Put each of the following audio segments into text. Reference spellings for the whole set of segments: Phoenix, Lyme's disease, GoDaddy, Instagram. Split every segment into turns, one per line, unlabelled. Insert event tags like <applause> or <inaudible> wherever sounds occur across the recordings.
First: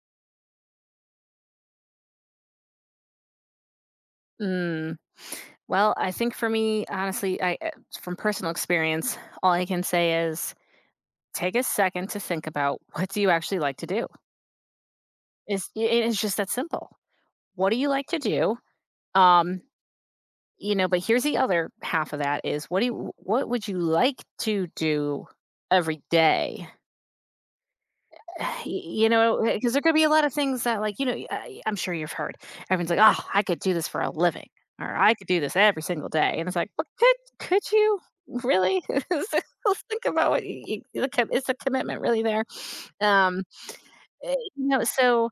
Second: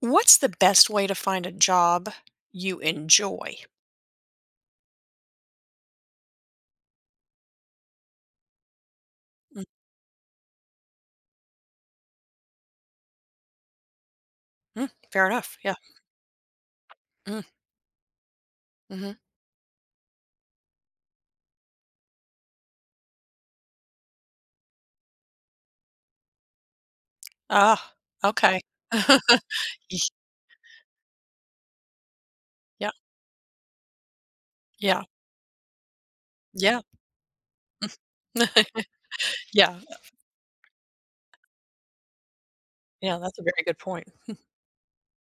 What's the best way to find a job you enjoy?
Mm. Well, I think for me, honestly, I from personal experience, all I can say is take a second to think about what do you actually like to do.
Mhm, fair enough,
Is
yeah.
it is just that simple.
Mm,
What do you like to do?
mhm.
Um, you know, but here's the other half of that is what would you like to do every day?
Ah, okay.
<sighs> You know,
<laughs>
because there could
Ye
be a lot of things that, like, you know, I'm sure you've heard. Everyone's
yeah,
like, "Oh, I could do this for a living," or
yeah,
"I could do this every single day," and it's like,
yeah.
"Well, could you really?"
<laughs>
<laughs> So,
Yeah,
think about what you, the com- is the commitment really there?
yeah, that's
Um,
a very good point.
you know, so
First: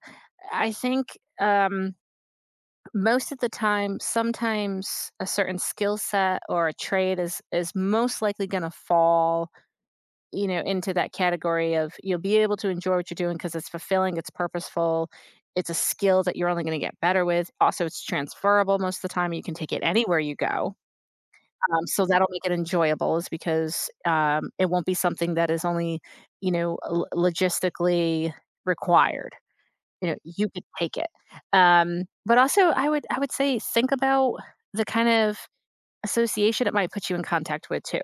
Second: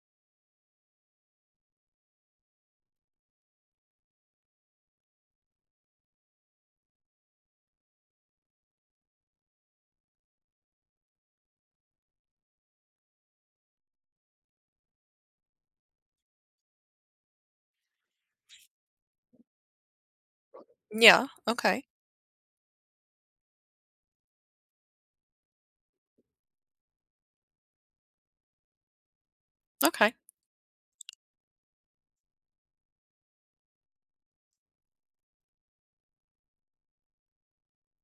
I think most of the time, sometimes a certain skill set or a trade is most likely going to fall, you know, into that category of you'll be able to enjoy what you're doing because it's fulfilling, it's purposeful, it's a skill that you're only going to get better with. Also, it's transferable most of the time. You can take it anywhere you go.
Yeah, okay,
So that'll make it enjoyable, is because it won't be something that is only, you know, logistically required. You
okay.
know, you could take it. But also, I would say think about the kind of association it might put you in contact with too.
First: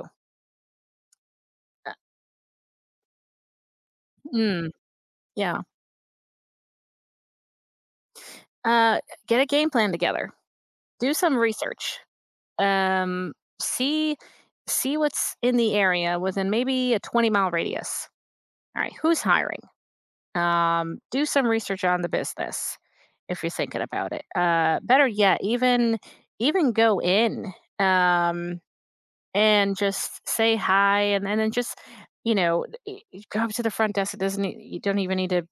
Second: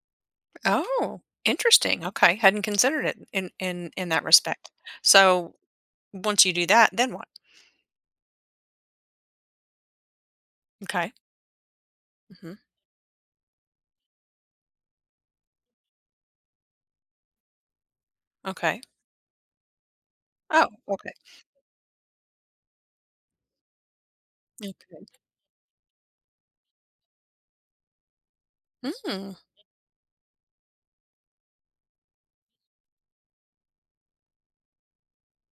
Oh,
Uh,
interesting, okay, hadn't considered it in that
Mm,
respect. So,
yeah.
once you do that, then what?
Uh, get a game plan together,
Okay,
do some research.
mhm,
Um, see see what's in the area within maybe a 20-mile radius.
okay.
All right, who's hiring?
Oh, okay,
Do some research on the business if you're thinking about it. Better
okay.
yet, even go in, um,
Mm,
and just say hi, and then just, you know, go up to the front desk. It doesn't e- You don't even need to,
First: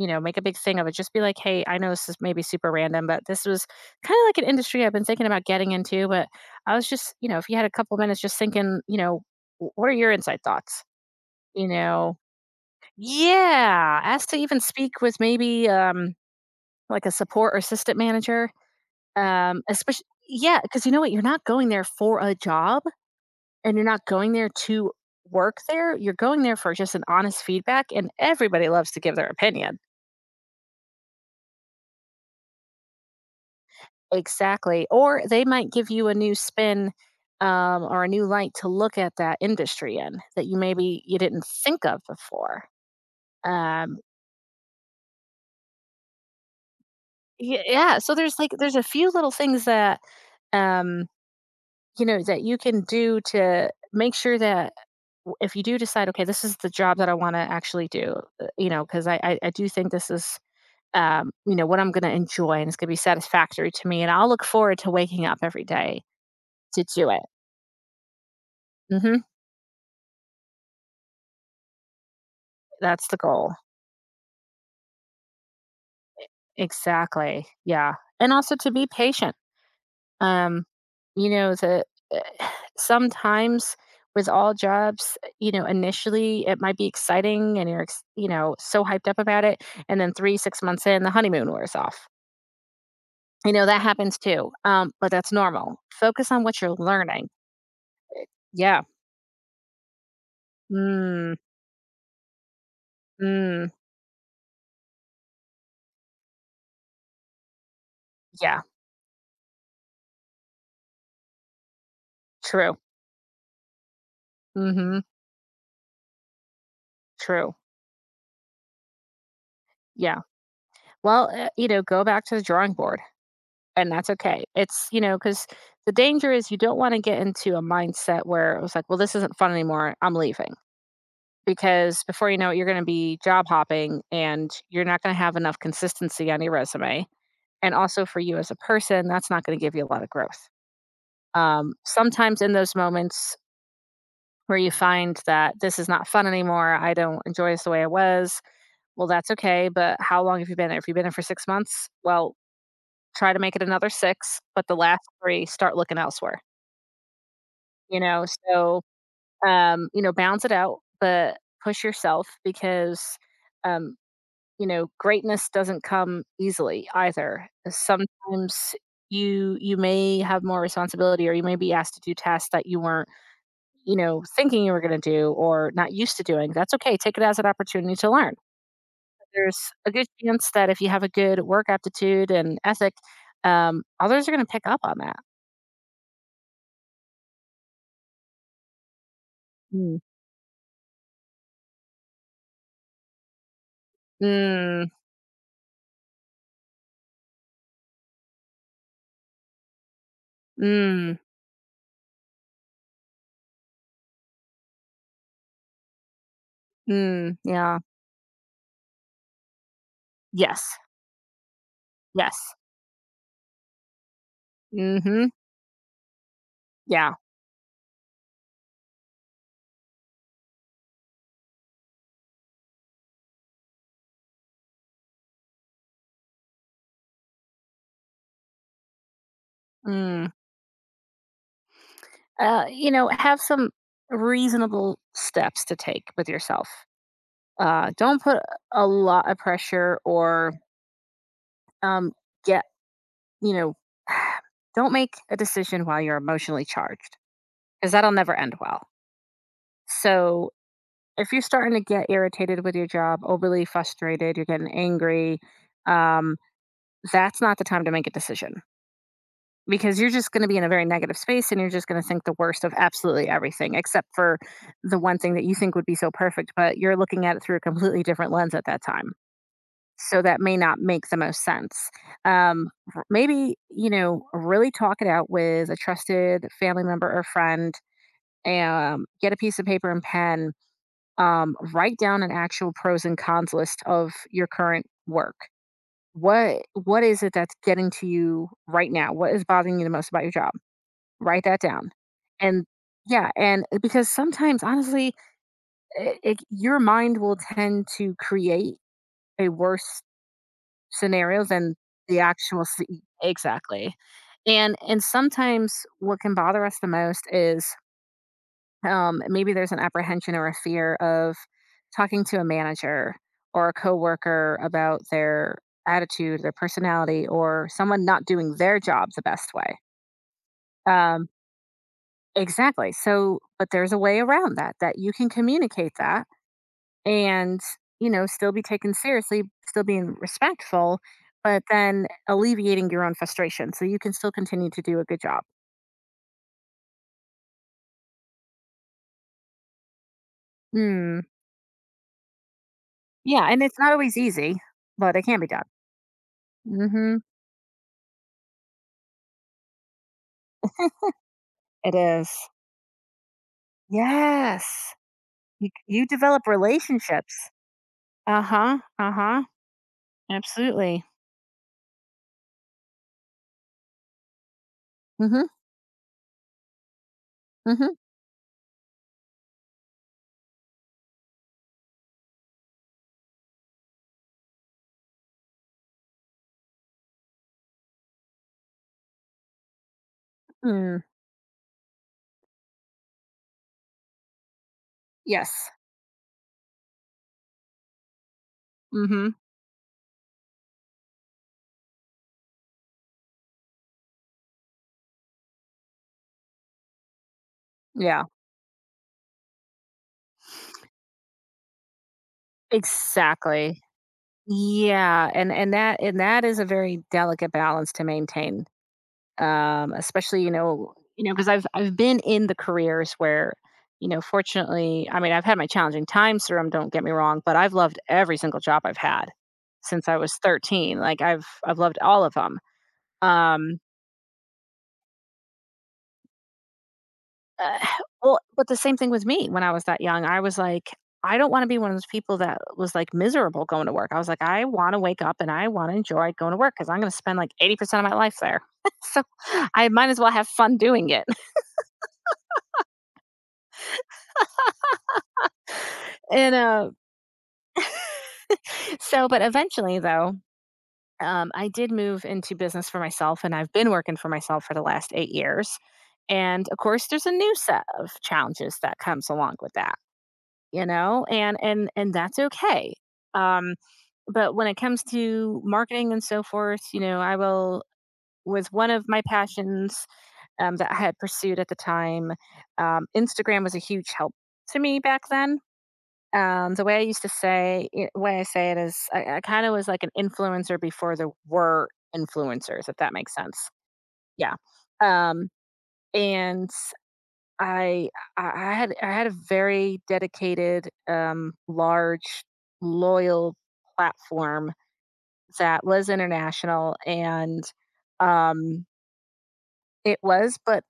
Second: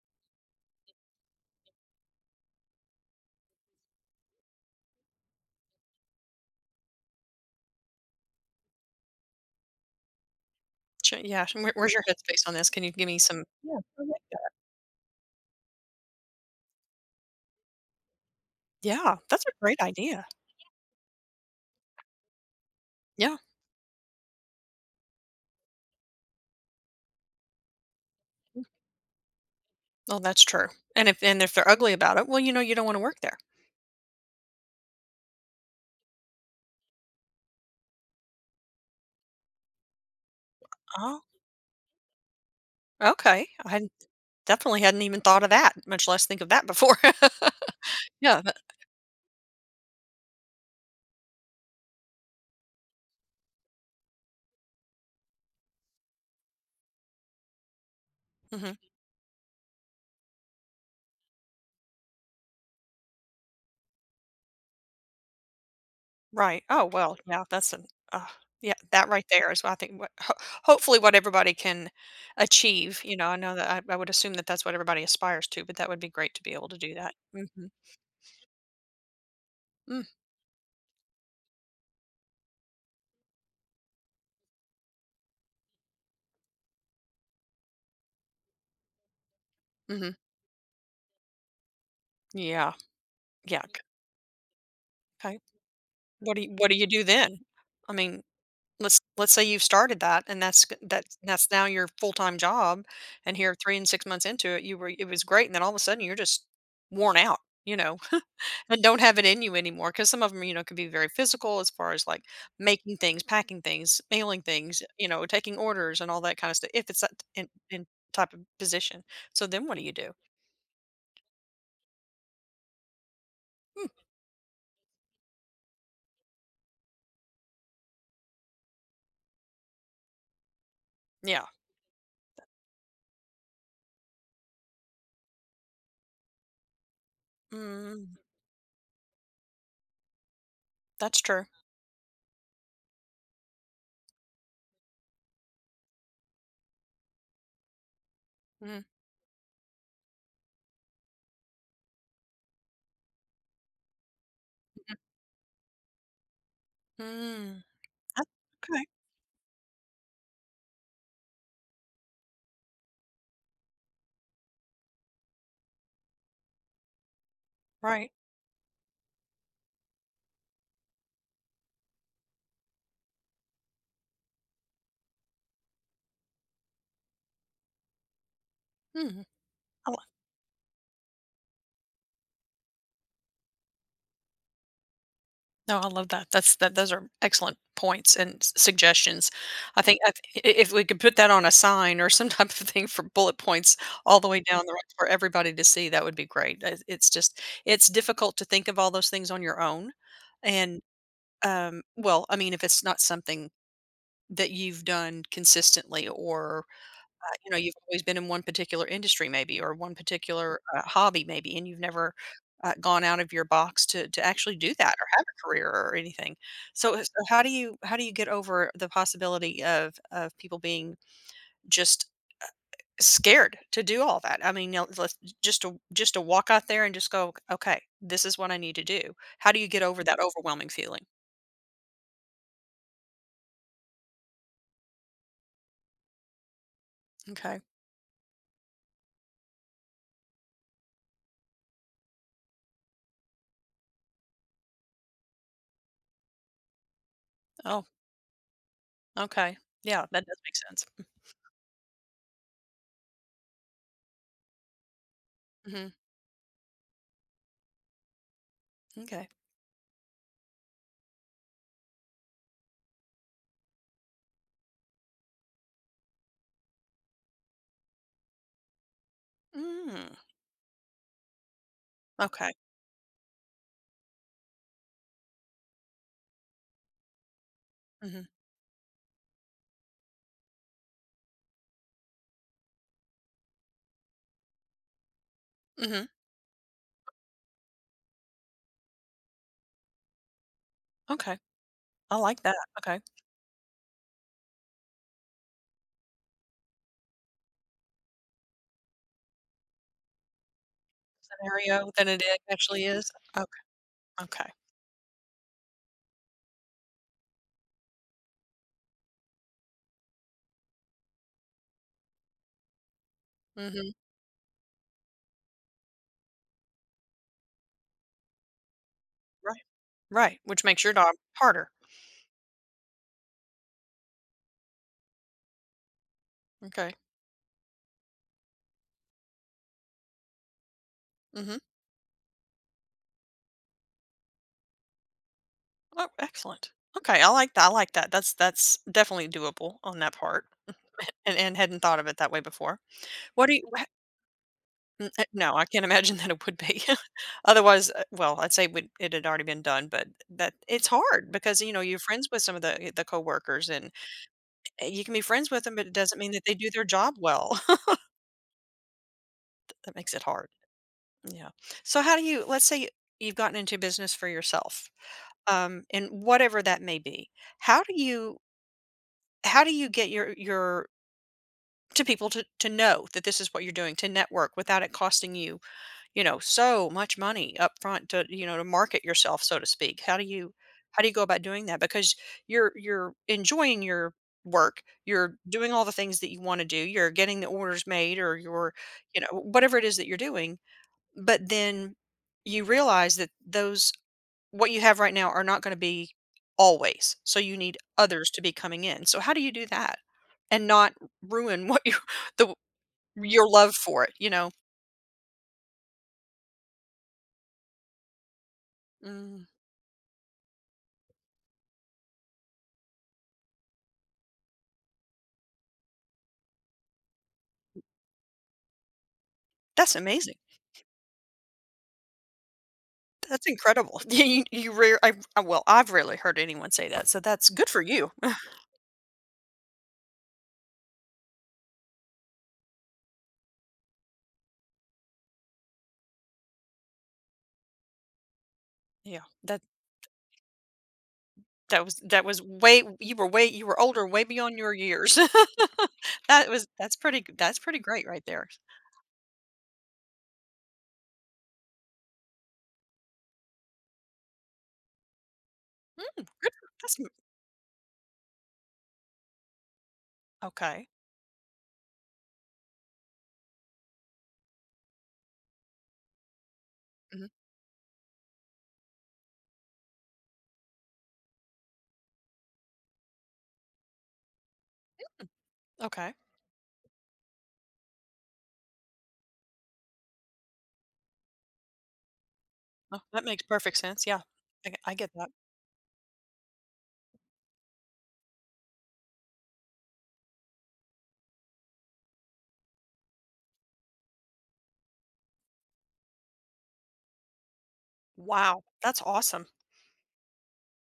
you know, make a big thing of it. Just be like, "Hey, I know this is maybe super random, but this was kinda like an industry I've been thinking about getting into, but I was just," you know, if you had a couple minutes just thinking, you know, "W What are your inside thoughts?" You
where where's your
know?
headspace on this? Can you give me some Yeah,
Yeah,
okay.
ask to even speak with maybe, like a support or assistant manager,
Yeah, that's a great
especially,
idea.
yeah, because you know what? You're not going there for a job,
Yeah.
and you're not going there to work there. You're going there for just an honest feedback, and everybody loves to give their opinion.
No, that's true. And if they're ugly about it, well, you know, you don't want to work there.
Exactly, or they might give you a new spin, or a new light to look at that industry in that you maybe you
Oh,
didn't think of before.
okay. I hadn't,
Um,
definitely hadn't even thought of that, much less think of that before.
yeah, so
<laughs>
there's
yeah.
like there's a few little things that, um, you know, that you can do to make sure that, if you do decide, okay, this is the job that I want to actually do, you
Mhm.
know, because I do think this is, you know, what I'm going to enjoy and it's going to be satisfactory to me, and I'll look forward to waking up every day
Right.
to
Oh
do
well.
it.
Yeah. That's an. Uh, yeah. That
Hmm.
right there is what I think. Hopefully what everybody can achieve.
That's the
You know, I
goal.
know that I would assume that that's what everybody aspires to, but that would be great to be able to do that.
Exactly.
Mm-hmm.
Yeah. And also to be patient.
Mm,
Um, you know, the uh, sometimes with all jobs, you know, initially it might be exciting and you know, so hyped up about it. And
mm-hmm.
then three, 6 months in, the honeymoon wears off.
Yeah.
You
Yeah.
know, that happens too. But that's
Okay.
normal. Focus on what
What
you're
do you do
learning.
then? I mean,
eh, Yeah.
let's say you've started that and that's g
Mm,
that's now your full-time job, and here
mm,
3 and 6 months into it, you were it was great, and then all of a sudden, you're just worn out, you know,
yeah.
<laughs> and don't have it in you anymore. Because some of them, you know, can be very physical as far as, like,
True.
making things, packing things, mailing things,
Mm-hmm.
you know, taking orders and all that kinda stuff. If it's that
True.
in type of position. So then what do you do?
Yeah. Well, you know, go back to the drawing board,
Hmm,
and that's okay. It's, you know, because the danger is you don't want to get into a mindset where it was like, well, this isn't fun anymore. I'm leaving.
yeah.
Because before you know it, you're going to be job hopping and you're not going to have enough consistency on your resume. And also
Mm,
for you as a person, that's not going to give you a lot of growth.
that's true.
Sometimes in those moments where you find that this is not fun anymore, I don't enjoy this the way I was,
Mm,
well, that's okay. But how long have you been there? If you've been there for 6 months, well, try to make it another six, but the last three, start looking elsewhere.
mm.
You know,
That's
so,
okay.
you know, balance it out, but push yourself because, um, you know, greatness doesn't come easily either.
Right.
Sometimes you may have more responsibility or you may be asked to do tasks that you weren't, you know, thinking you were gonna do or not used to doing. That's okay. Take it as an opportunity to learn.
Mhm.
There's a good chance that if you have a good work aptitude and ethic, others are gonna pick up on that.
No, I love that. That's that those are excellent points and s suggestions. I
Mm.
think I th I if we could put that on a sign or <laughs> some type of thing for bullet points all the way down the
Mm,
road for everybody to see, that would be great. It it's just it's difficult to think of all those things on your own, and,
mm,
well, I mean, if it's not something that you've done consistently or you know, you've
yeah.
always been in one particular industry maybe or one particular,
Yes.
hobby maybe, and you've never,
Yes.
gone out of your box to actually do that or have
Mhm.
a career or anything. So so
Yeah.
how do you get over the possibility of people being just scared to do all that? I mean, now let's just to walk out there and just go, "Okay, this is what I need to do." How do you get over that
Mm.
overwhelming feeling?
You know, have some reasonable steps to take with yourself.
Okay.
Don't put a lot of pressure or, um, get, you know, <sighs> don't make a decision while you're emotionally charged
Oh,
because that'll never end well.
okay. Yeah, that does
So
make sense.
if you're starting to get irritated with your job, overly frustrated, you're getting angry,
Mhm.
um, that's not the time to make a decision.
Okay.
Because you're just gonna be in a very negative space and you're just gonna think the worst of absolutely everything, except for the one thing that you think would be so perfect, but you're looking at it through a completely different lens at that time.
Mm.
So that may not make the most sense.
Okay.
Um, maybe, you know, really talk it out with a trusted family member or friend.
Mhm.
Get a piece of paper and pen. Write down an actual pros and cons list of your current work.
Mhm.
What is it that's getting to you right now? What is bothering you the most about your job?
Okay.
Write that down.
I like that.
And
Okay.
yeah, because sometimes honestly, your mind will tend to create a worse scenario than
Scenario than it ac actually is. Okay,
exactly.
okay.
And sometimes what can bother us the most is, maybe there's an apprehension or a fear of talking to a manager or a
Mhm.
coworker about their attitude, their personality, or someone not doing their job the best
Right,
way.
right, which makes your job
Um,
harder.
Exactly. So, but there's a way around that, that you can communicate that
Okay.
and, you know, still be taken seriously, still being respectful,
Mhm.
but then alleviating your own frustration so you can still continue to do a good job.
Oh, excellent. Okay, I like that, I like that. That's definitely doable on that part,
Mm.
<laughs> and hadn't thought of it that way before.
Yeah.
What do
And
you
it's
wha
not always easy,
n
but it
eh,
can be
No,
done.
I can't <laughs> imagine that it would be. <laughs>
Hmm.
Otherwise, well, I'd say would it had already been done, but that it's hard because,
<laughs>
you know,
It
you're friends
is.
with some of the coworkers, and, eh,
Yes.
you can be friends with
You,
them, but it
you
doesn't mean that
develop
they do their job
relationships.
well. <laughs>
Uh huh. Uh huh.
That makes it hard.
Absolutely.
Yeah. So how do you let's say you've gotten into business for yourself,
Mm hmm.
and whatever that may be.
Mm
How
hmm.
do you how do you get your to people to know that this is what you're doing to network without it costing you, you know, so much money up front to, you know, to market yourself, so to speak.
Mm.
How do you go about doing that? Because you're enjoying your work, you're
Yes.
doing all the things that you want to do, you're getting the orders made or you're,
Mm
you
hmm.
know, whatever it is that you're doing but then you realize that those what you have right now are not gonna be always, so you need
Yeah.
others to be coming in. So how do you do that and not ruin what you <laughs> the your love
Exactly.
for it, you know?
Yeah, and that is a very delicate balance to maintain.
Mm,
Especially, you know, because I've been in the careers where, you know, fortunately, I mean, I've had my challenging times through 'em, don't get me wrong, but I've loved every single job I've had
that's
since I was
amazing.
13. Like I've loved all of them.
That's incredible. <laughs> you rare I Well, I've rarely heard anyone say that, so that's good
Uh,
for
<sighs>
you. <laughs>
well, but the same thing with me when I was that young. I was like, I don't want to be one of those people that was like miserable going to work. I was like, I want to wake up and I want to enjoy going to work because I'm going to spend like 80% of my life there. <laughs> So
Yeah,
I might as well have fun doing it. <laughs>
that was way you were older, way beyond your years. <laughs>
And uh,
That's pretty g that's pretty great right there.
but eventually though, I did move into business for myself and I've been working for myself for the last 8 years.
Mm, good
And of
that's m
course, there's a new set of challenges that comes along with that, you
okay.
know, and that's okay. Um, But when it comes to marketing and so forth, you know, I will was one of my passions, that I had pursued at the time. Instagram was a huge help to me back then.
Okay.
The way I used to say, I- way I say it is, I kind of was like an influencer before there were influencers, if
Oh,
that
that
makes
makes
sense.
perfect sense. Yeah.
Yeah.
I get that.
Um, and I, I had a very dedicated, large, loyal platform that was international. And
Wow.
um
That's awesome.
it was but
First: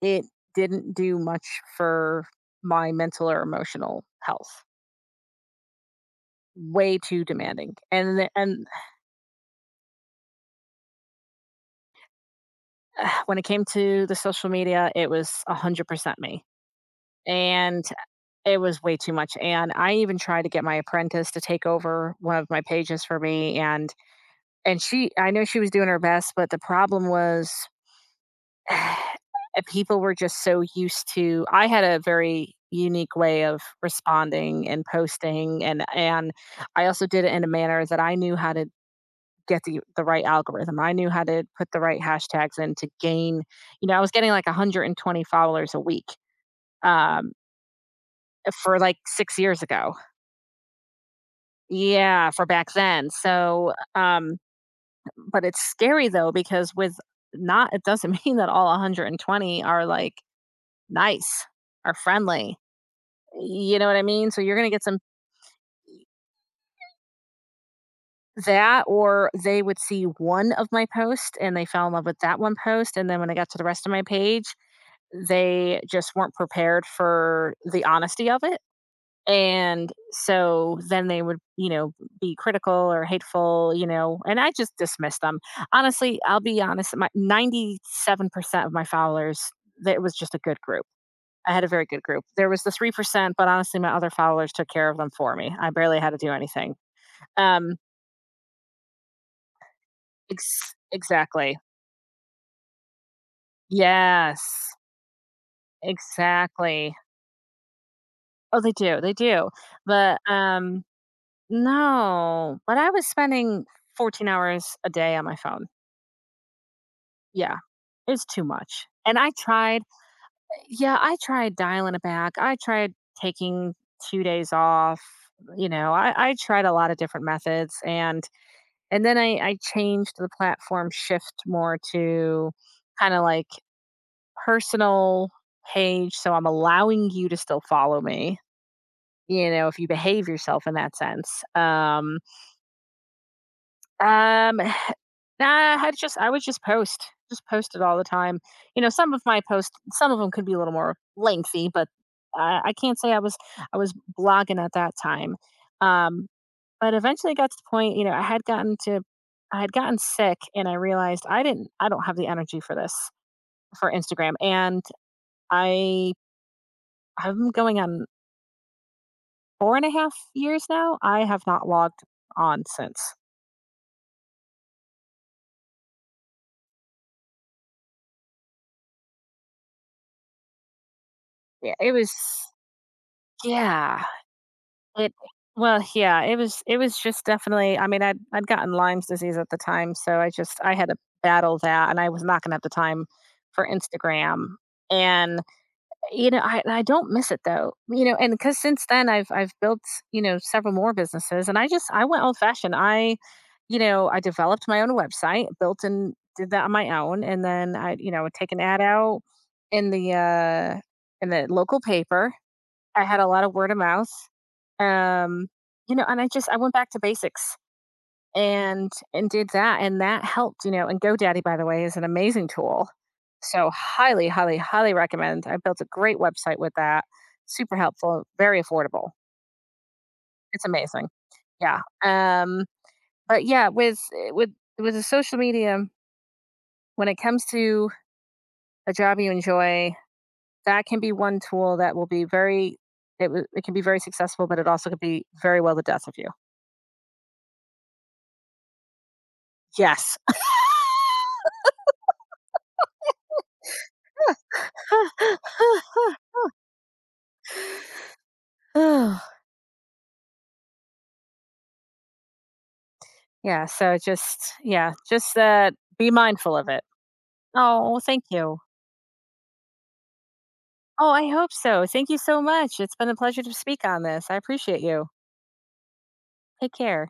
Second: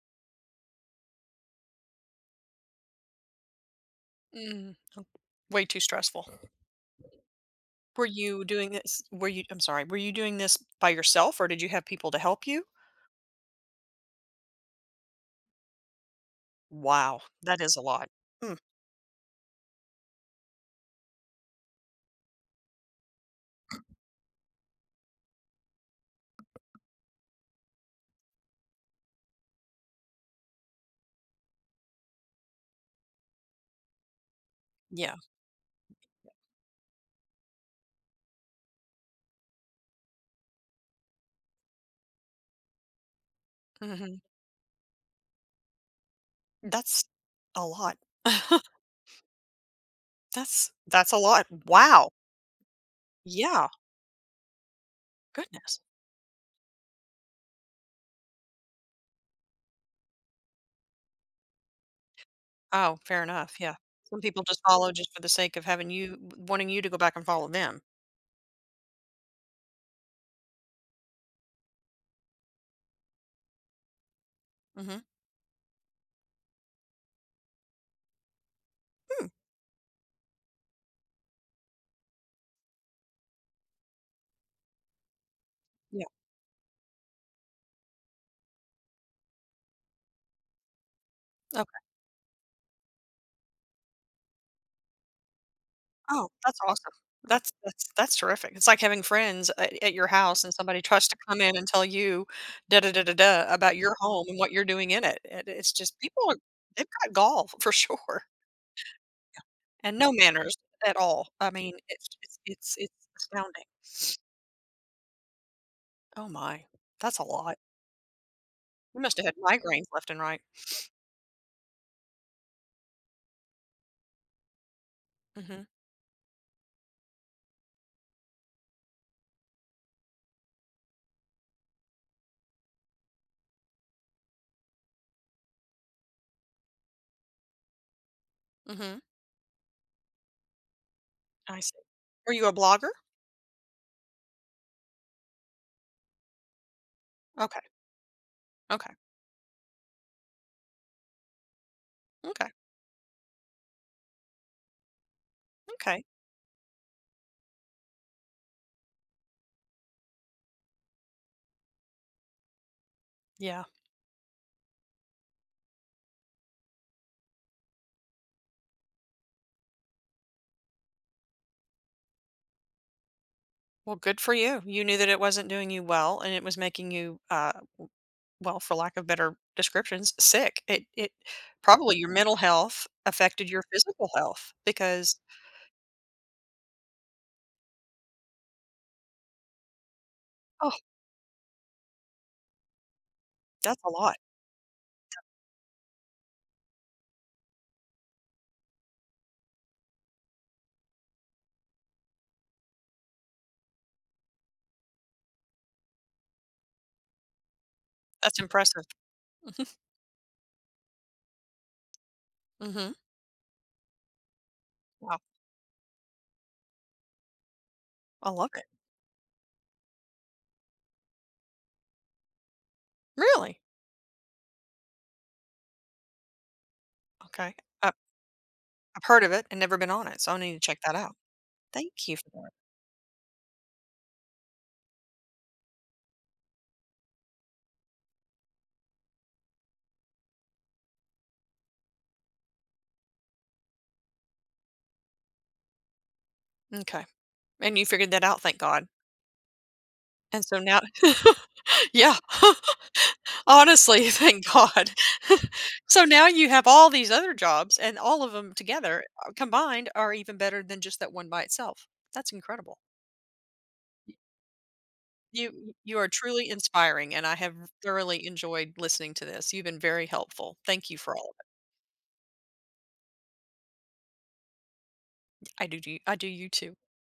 It didn't do much for my mental or emotional health.
Mm, way too stressful.
Way too demanding.
Were
And the-
you
and
doing this? I'm sorry, were you doing this by yourself or did you have people to help you?
<sighs> When it came to the social media, it was 100% me,
Wow. That is a
and
lot.
it
Mm,
was way too much. And I even tried to get my apprentice to take over one of my pages for me, and she, I know she was doing her best, but the problem was <sighs> people were just so used to — I had a very unique way of responding and
yeah.
posting, and I also did it in a manner that I knew how to get the right algorithm. I knew how to put the right hashtags in to gain, I was
Hmm.
getting like 120 followers a week
That's
um
a lot.
for
<laughs>
like 6 years ago.
That's a lot. Wow.
Yeah, for back then.
Yeah.
So, but it's
Goodness.
scary though, because with not — it doesn't <laughs> mean that all 120 are like nice or friendly.
Oh, fair enough. Yeah.
You know what I
Some
mean? So
people
you're
just
going to get
follow
some
just for the sake of having you, wanting you to go back and follow them.
that, or they would see one of my posts and they fell in love with that one post, and then when they got to the rest of my page,
Hmm.
they just weren't prepared for the honesty of it.
Hmm.
And so then they would, you know, be critical or hateful, you know, and I just dismissed them.
Yeah.
Honestly, I'll be honest, my 97% of my followers, that it was just a good group. I had a very good group. There was the 3%, but honestly, my other followers took care of them for me. I barely had to do
Oh, that's
anything.
awesome. That's
Um,
that's terrific. It's like having friends at your house and
ex
somebody tries to come
exactly.
in and tell you da da da da da about your home and
Yes,
what you're doing in it. It's just people are they've
exactly.
got gall <laughs> for sure
Oh, they do, they do.
and no
But,
manners at all. I mean,
no, but I
it's
was
astounding.
spending 14 hours a day on my phone.
Oh my, that's a
Yeah,
lot.
it's too much.
You
And
must have
I
had
tried
migraines left and right.
Yeah, I tried dialing it back. I tried taking 2 days off,
Hmm.
you know, I tried a lot of different methods, and then I changed the platform, shift more to kinda like personal page, so I'm allowing you to still follow me,
Hmm.
you know, if you behave yourself in that sense.
I see. Are you a blogger?
Um, <sighs> nah, I just — I would just
Okay.
post it all the time. You know,
Okay.
some of my posts, some of them could be a little more lengthy, but
Okay.
I can't say I was — I was blogging at that time.
Okay.
Um, but eventually it got to the point, you know, I had gotten sick, and I realized I didn't — I don't have the energy for this,
Yeah.
for Instagram. And I I'm going on four and a half years now, I have not logged on since.
Well, good for you. You knew that it wasn't doing you well, and it was making you well, for lack of better descriptions, sick. It
Yeah, it
probably your
was —
mental health affected your
yeah,
physical health
it
because
well, yeah, it was — it was just definitely, I mean, I'd gotten Lyme's disease at the time, so I just,
oh,
I had to battle that, and I was not gonna have the time for
that's a lot.
Instagram. And you know, I don't miss it though, you know, and because since then I've built, you know, several more businesses, and I just, I went old fashioned. I, you know, I developed my own website, built and did that on my own, and then I, you know, would
That's
take an ad
impressive.
out
Mhm,
in the uh in the local paper.
mhm.
I had a lot of word of mouth.
Wow,
Um, you know, and I just, I went back to basics.
I love it.
And did that, and that helped, you know. And GoDaddy, by the way, is an amazing tool.
Really?
So highly, highly, highly recommend. I built a great website with that.
Okay.
Super
I
helpful, very
I've
affordable.
heard of it and never been on it, so I need to
It's
check that
amazing.
out.
Yeah.
Thank you for that.
But yeah, with with the social media, when it comes to a job you enjoy, that can be one tool that will be very — it can be very successful, but it also could be very well the death of you.
Okay. And you figured that out, thank God.
Yes.
And so now <laughs> Yeah. <laughs> Honestly, <laughs> thank God. <laughs> So now you have all these other jobs, and all of them together,
<laughs> <sighs>
combined, are even better than just that one by itself. That's incredible.
Yeah, so just — yeah, just that,
You are
be
truly
mindful of it.
inspiring, and I have
Oh, thank
thoroughly
you.
enjoyed listening to this. You've been very helpful. Thank you
Oh,
for
I
all of it.
hope so. Thank you so much. It's been a pleasure to speak on this. I appreciate you.
I do you. I do you
Take
too.
care.